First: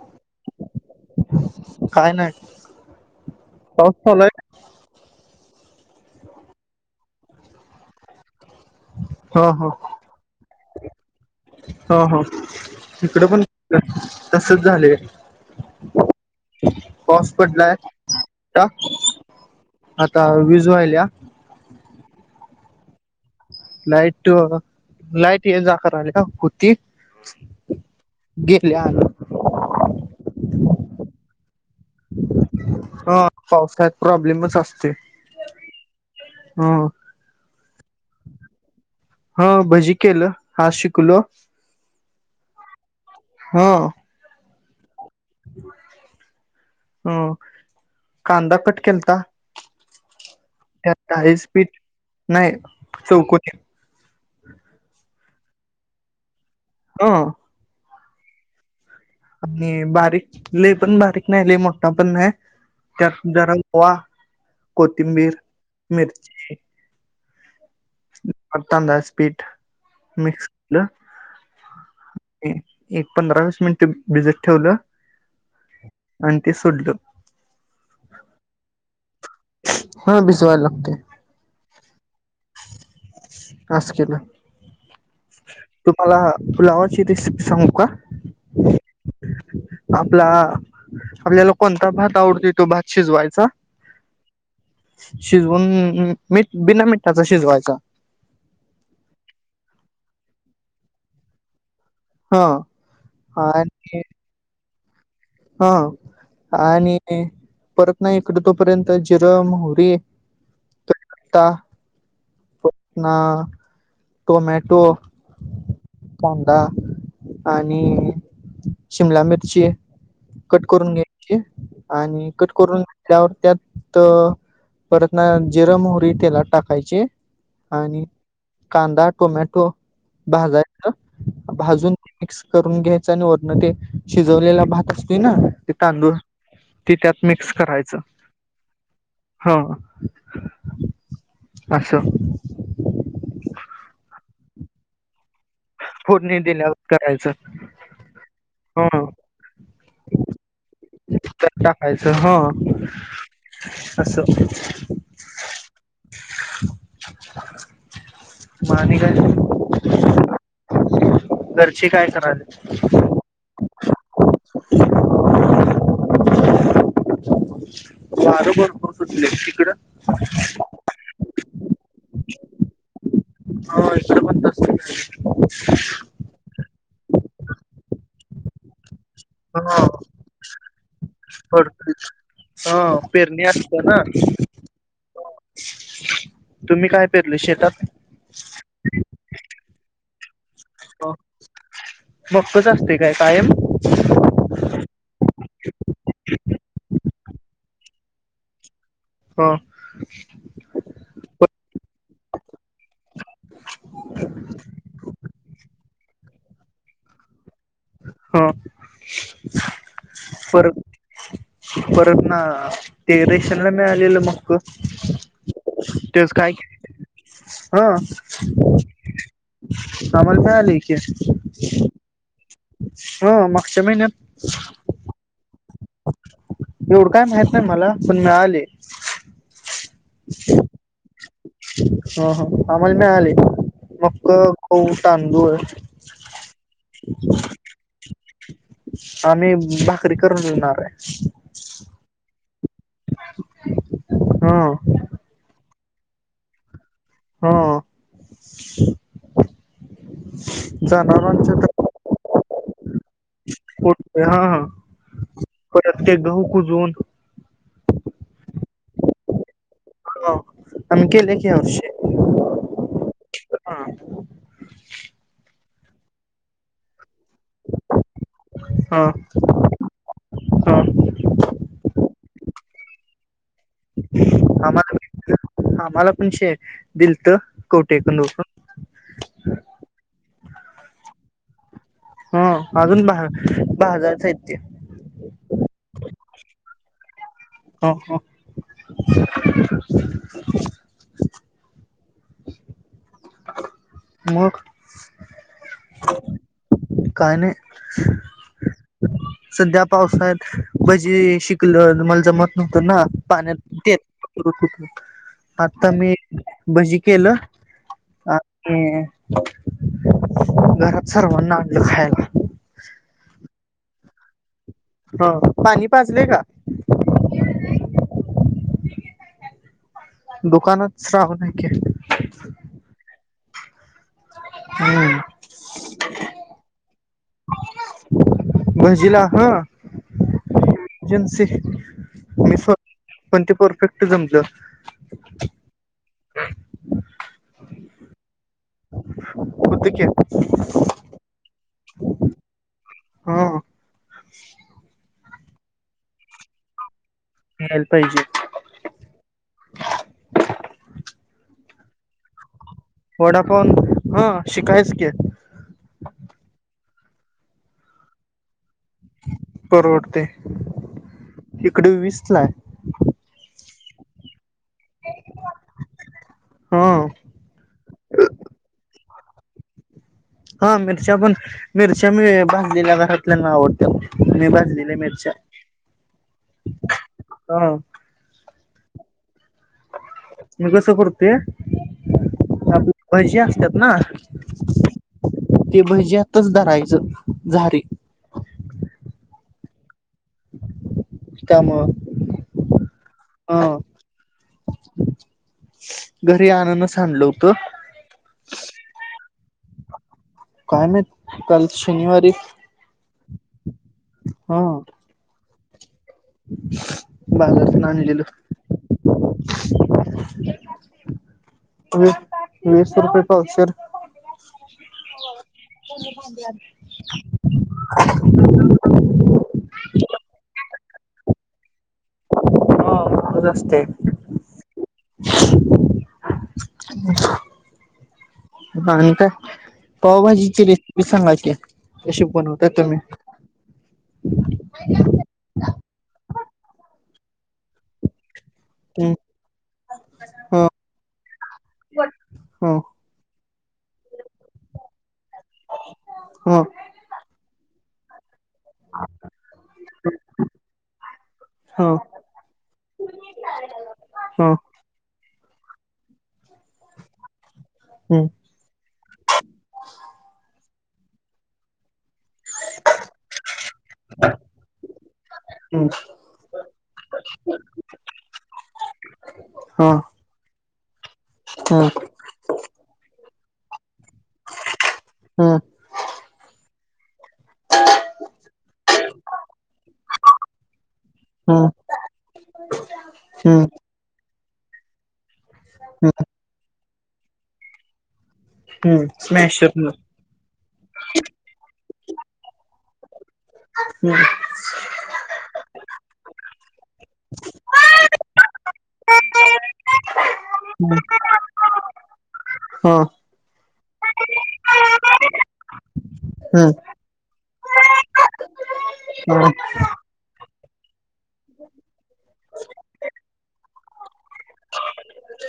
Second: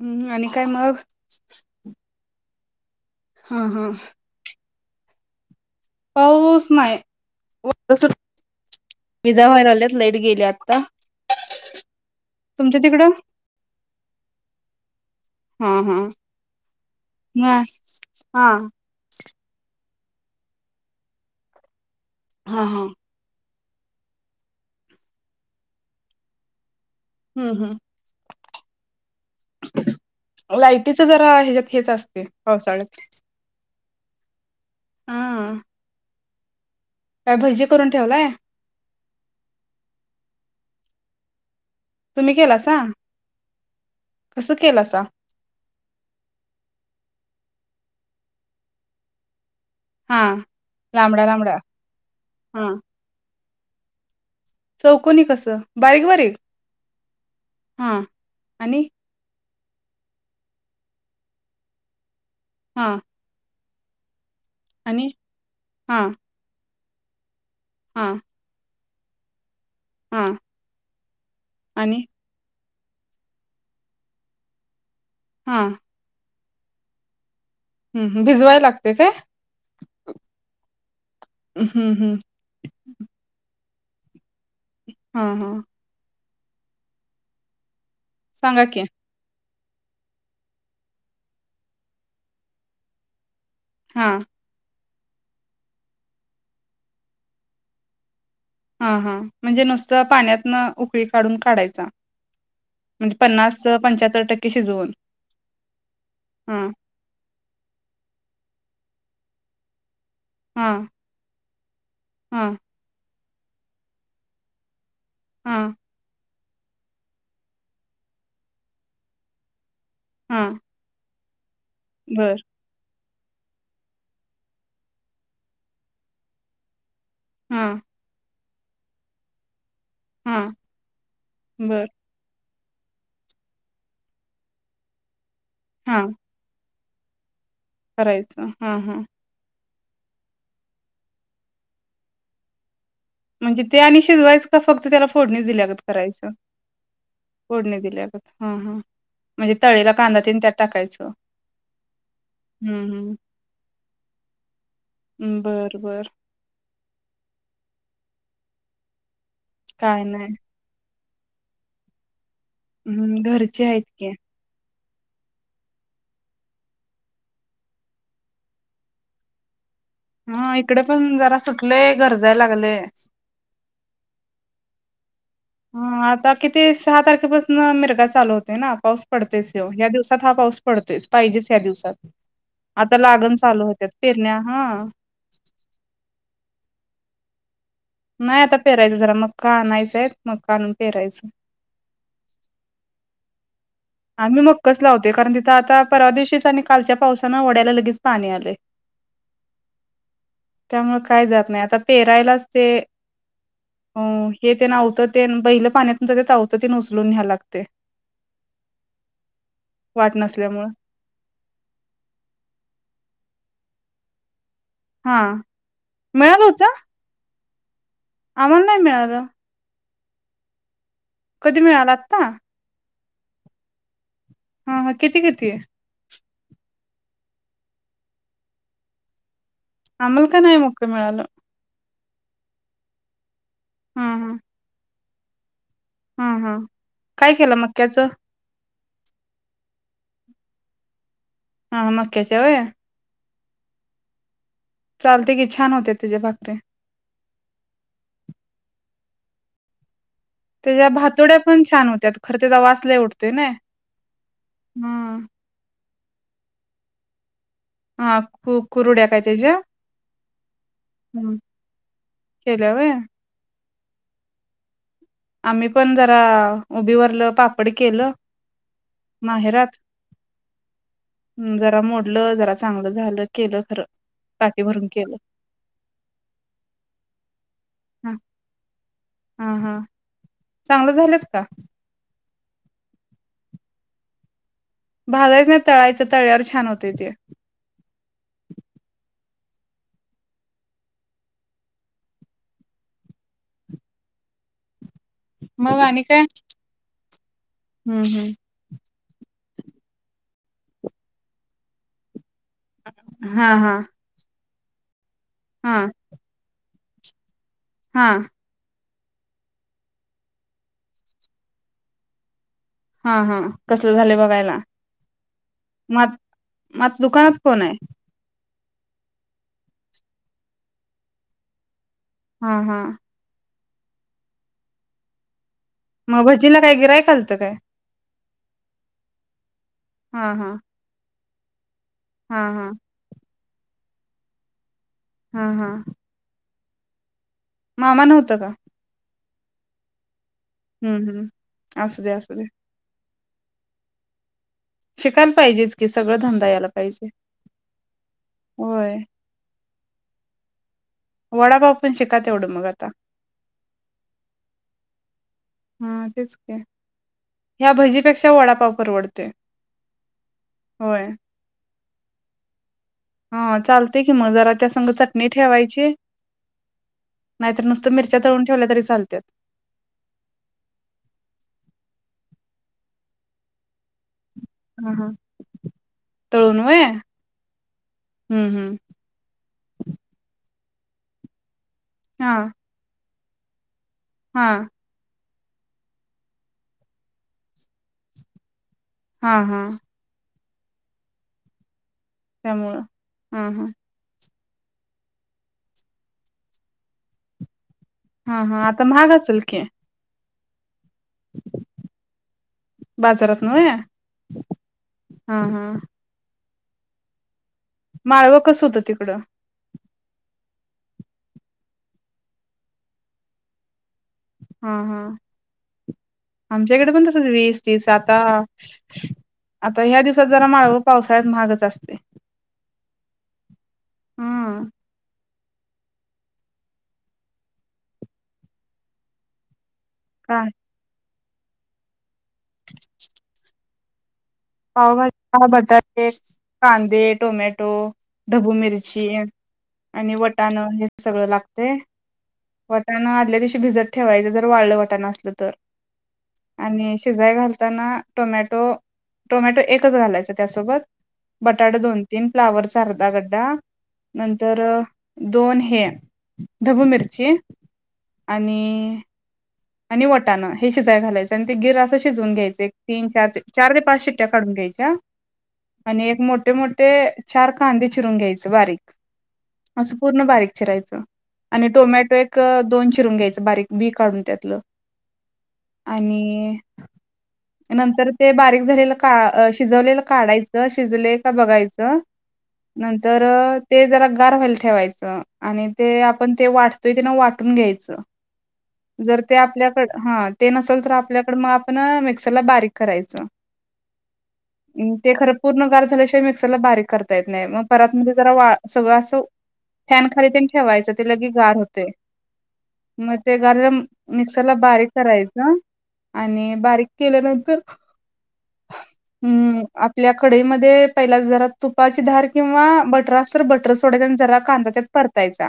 हम्म आणि काय मग? काय नाही हा हा. पाऊस चालूय पाऊस नाय. [inaudible] हो हो, हो हो. तुमच्या तिकडं इकडंपण [inaudible] तसच झालंय, हा हा पाऊस हा पडलाय. हा का? आता वीज व्हायला. हा हा. लाईट लाईट ये जा करायल्या, हुती. हं हं. गेली आलो लायटीचं जरा हेच हेच असतंय, पावसाळ्यात. प्रॉब्लेमचत अस ते. हो त्या भजे हा भजी केलं. हा शिकलो तुम्ही केला सां हो असं केलासा हम्म कांदा कट केलता. हा त्यात लांबडा डाळीचे लांबडा पीठ नाही चौकन [inaudible] चौकनी कसं बारीक बारीक अ हां आणि आणि बारीक लई पण बारीक नाही. लई मोठा पण नाही. हा त्यात जरा वा आणि कोथिंबीर, हा मिरची हा तांदळाचे पीठ हा मिक्स केलं आणि एक पंधरा वीस मिनिट भिजत ठेवलं. हा आणि ते सोडलं. हम्म भिजवाय लागते काय हा भिजवावे लगते. हम्म हम्म [inaudible] अस केलं. [inaudible] तुम्हाला पुुलावाची रेसिपी सांगु का? सांगा कि आपला आपल्याला कोणता भात आवडतो तो भात शिजवायचा हा शिजवून मीठ बिना मिठाचा शिजवायचा हा हा म्हणजे नुसतं, पाण्यातन उकळी काढून काढायचा. हा म्हणजे पन्नास पंच्याहत्तर टक्के शिजवून. ह हा आणि परत ना इकड तोपर्यंत जिर, मोहरी हा कढीपत्ता हा टोमॅटो- हा. कांदा आणि शिमला मिरचीय- हा कट करून घे- ची. आणि बर कट करून- त्यावर त्यात- परत ना जिर मोहरी तेलात टाकायची हा - आणि- कांदा टोमॅटो- हा भाजायच. बर भाजून ते मिक्स - करून घ्यायच आणि वरन ते शिजवलेला भात असं - ते ना? ते हा तांदुळ- ते त्यात मिक्स- करायचं. हा हा ह- अस. म्हणजे ते आणि शिजवायच का फक्त त्याला फोडणी दिल्या गत- करायच फोडणी दिल्यावर करायचं फोडणी दिल्या गत ह, ह म्हणजे तळेला कांदा न ते त्यात टाकायच. [unintelligible] ह. अस. हम्म बरं बरं म आणि काय? काय नाय. घरची काय करायले? हम्म -घरचे आहेत. ओके. वार भरपूर सुटलय तिकडं- हा. इकडे पण जरा सुटलेय गर- जाय लागले. [unintelligible] हम आता किती? सहा तारखेपासून मिरगा चालू होतोय ना? पाऊस- पडत्योच हो ह ह्या दिवसात हा पाऊस- पडतोय. पाहिजेच या थोडं दिवसात. हा आता लागण पेरणी चालू असते होत्यात ना पेरण्या हा. [unintelligible] तुम्ही काय पेरलं शेतात? नाही आता पेरायचं जरा मग का आणायचंय आहेत. हो बघतच असते काय? सा [unintelligible] आम्ही मग कस लावतो. दि आता परदवशीच. कालच्या पावसान वड्याला लगेच पाणी आले. ह त्यामुळे काय जात नाही, आता पेरायलाच ते अ हे ते नावतं ते बहिलं पाण्यातून जवत. उचलून घ्याला लागते. ह वाट नसल्यामुळं परत परत ना तेरे. च मे आलेल मक्. हा मिळाल होता. हा समल खयली. कधी मिळाला आता हा मागच्या महिन्यात. हा हा किती किती आहे? एवढं काय माहित नाही मला पण मिळाले. आमला का नाही मोक मिळालं? हो हो आम्हाला मिळाले मक्क खू तांबूळ. हम् हम काय केलं मक्याचं? आणि भाकरी करून येणार आहे. हा मकाच. तेवय. [unintelligible] चालते की छान होते. तुझ्या भाकररे हा त्याच्या भातोड्या पण छान होत्या. खर तेवास नाही उवतं उठ हा हा प्रत्येक गहू कुजून. हा कु कुरुड्या काय त्याच्या आ् हम्म केेले खी अससे केल्या व आम्ही पण जरा उभीवरलं पापड केलं. हा माहेरच हा जरा मोठ. जरा चांगलं झालं केलं खर. आम्हाला आम्हाला पण शे दिलत ह हा कोठेकूनकून हा चांगलं झालंत का. हा अजूनहा बाजार भालायच नाही तळायचं. तळ्यावर छान होते ते ह. मग मग माणी काय काय नाही हम्म हम्म. सध्या पावसा्यात भजी शिकलं मला ज मग ना हा पाण्यात हा देत. [inaudible] हा मता मी भजी केलं. हा [inaudible] घरात सर्वांना आण खायला. हा हा कसले झालं बघायला. हो पाणी म पाजले का? म आता दुकानात कोण आहे दुकानात राह नाही [unintelligible] हा हा. हम्म. मग भजीला काय गिराय. लत ग मंजला हा सिख. हा हा. पण ते परफेक्ट समज. हा हा मामा नव्हत का? कुतक हम्म हम्म असस दे अससु दे. हा. शिकायला पाहिजेच की सगळ धंदा यायला पाहिजे. याला पाहिजे. होय वडा पाव पण शिका तेवढ मग आता- - वडापाव हा शिकायच की. हा तेच की ह्या भजीपेक्षा वडापाव - - परवडतयं होय इकडं वीसला हाय. हा. चालतयं कि म जरा - - त्या संघ चटणी ठेवायची हा नाहीतर नुसत मिरच्या तळून ठेवल्या तरी चालत्यात. हा मिरच्या पण मिरच्या मी भाजलेल्या घरातल्यांना आवडत्यात. ह हा. तळुन व्हयं. हा हम्म हम्म. मी कस करतोय. हा. पैसे असत्यात - - ना. हा ते भज्यातच धरायचं झाारी. हा. हा. त्यामुळं- - त्यामुळं हं, हं. घरी आननस आणलं होत. हा हा आता महाग असेल की काय माहित काल शनिवारी - - बाजारात नव्हे. हा. हा. बाजारातन आणलेलं. माळवं कसं होतं तिकडं वीस वीस रुपये पावशेर हा, हा. आमच्या हिकडं पण तसच वीस तीस आता आता ह्या दिवसात जरा माळव पावसाळ्यात म्हागचं असतयं. हा. खज असतयं. हम्म [unintelligible] आणि काय? काय पावभाजीची रेसिपी सांगायची [unintelligible] कशी बनवता तुम्ही? पावभाजीला बटाटे, कांदे टोमॅटो ढबू मिरची हम्म आणि वटाणं हे सगळं लागतयं. हा वटाणं आदल्या दिवशी भिजत ठेवायचं जर वाळ वटाणं असलं तर हा आणि शेजाय घालत वटाणा टोमॅटो टोमॅटो एकच घालायच त्यासोबत बटाटा हा हा दोन तीन फ्लावरचा अर्धा गड्डा हा नंतर दोन हे ढबू मिरची हम्म आणि आणि वाटाण हे शिजाया घालायचं अनं ते गीर असं शिजून घ्यायच एक तीन चार चार ते पाच शिट्ट्या काढून घ्यायच्या हम्म आणि एक मोठे मोठे चार कांदे चिरून घ्यायच बारीक हा असं पूर्ण बारीक चिरायच आणि हा टोमॅटो एक दोन चिरून घ्यायच बारीक बी काढून हा हा आणि नंतर ते बारीक झालेलं का शिजवलेलं काढायचं शिजले का ते हम्म बघायचं नंतर हम्म ते जरा गार व्हायला ठेवायचं. आणि ते आपण ते वाटतोय ते ना वाटून घ्यायचं हम्म जर ते स्मॅशर आपल्याकड हम्म हा ते नसेल तर आपल्याकड मग आपण मी सरला बारीक करायच अन ते खरं पूर्ण गार झाल्याशिवाय मिक्सरला बारीक करता येत नाही मग परत मध्ये जरा वा सगळं असं फॅन खाली ते ठेवायचं ते लगे गार होते हा मग ते गार मिक्सर ला बारीक करायचं आणि हम्म बारीक केल्या नंतर हम्म आपल्या कडीमध्ये पहिला जरा तुपाची धार किंवा बटर असल बटर सोडायचा आणि जरा कांदा त्यात परतायचा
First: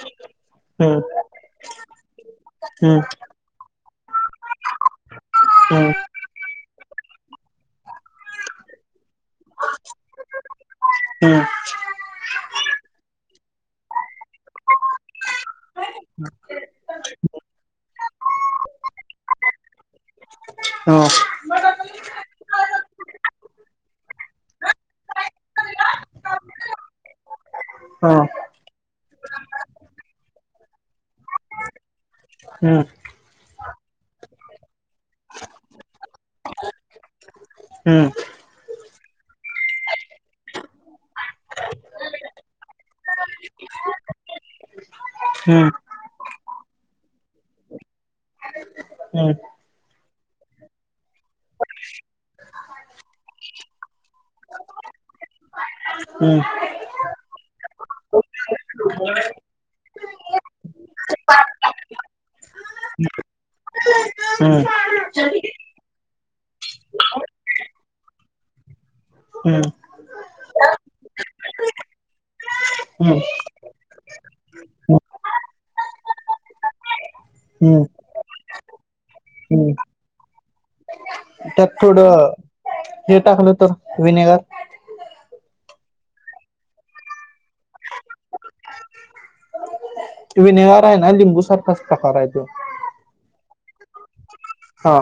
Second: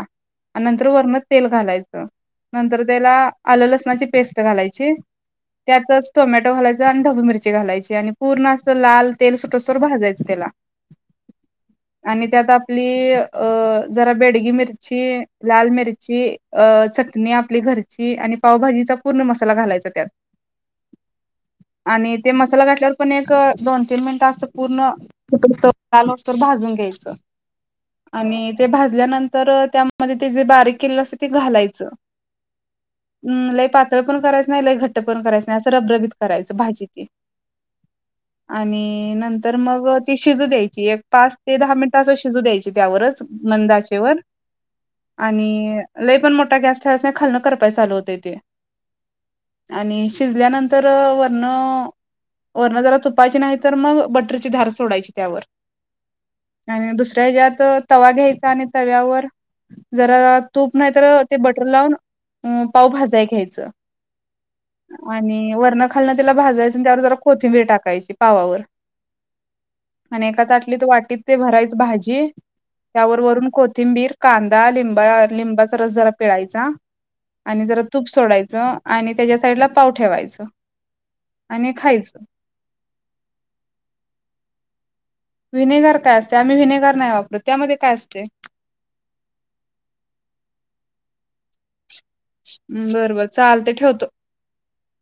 आणि नंतर हम्म वरन तेल घालायचं नंतर हम्म त्याला आलं लसणाची पेस्ट घालायची हम्म त्यातच टोमॅटो घालायचा आणि ढबू मिरची घालायची आणि पूर्ण अस लाल तेल सुटोस्तार भाजायचं त्याला हम्म आणि त्यात आपली अ जरा बेडगी मिरची लाल मिरची अ चटणी आपली घर ची आणि पावभाजीचा पूर्ण मसाला घालायचा त्यात हा आणि ते मसाला घातल्यावर पण एक दोन तीन मिनटं असत पूर्ण लाल होईतोवर भाजून घ्यायचं हा आणि ते भाजल्यानंतर त्यामध्ये ते जे बारीक केलेलं असत ते घालायचं हम्म लय पातळ पण करायचं नाही लय घट्ट पण करायचं नाही असं रबरबीत करायचं भाजीती हम्म आणि नंतर मग ती शिजू द्यायची एक पाच ते दहा मिनिट असं शिजू द्यायची त्यावरच मंदाचेवर हम्म आणि लय पण मोठा गॅस ठेवायच नाही खाल करपाय चालू होत ते हम्म आणि शिजल्यानंतर वरणं वरणं जरा तुपायचे नाही तर मग बटरची धार सोडायची त्यावर त्यात आणि दुसऱ्या ह्याच्यात तवा घ्यायचा आणि तव्यावर जरा तूप नाही तर ते बटर लावून अ पाव भाजाय घ्यायचं हम्म. आणि वरण खालणं त्याला भाजायचं आणि त्यावर जरा कोथिंबीर टाकायची पावावर आणि एका ताटलीत वाटीत ते भरायच भाजी त्यावर वरून कोथिंबीर कांदा लिंबा लिंबाचा रस जरा पिळायचा आणि जरा तूप सोडायचं आणि त्याच्या साईडला पाव ठेवायचं त्यात आणि खायचं. थोडं हे टाकलं तर विनेगर विनेगर काय असते आम्ही विनेगर नाही वापरत त्यामध्ये काय असते? विनेगार आहे ना लिंबू सारखं अस हम्मं बरोबर चालत ठेवतो. हा.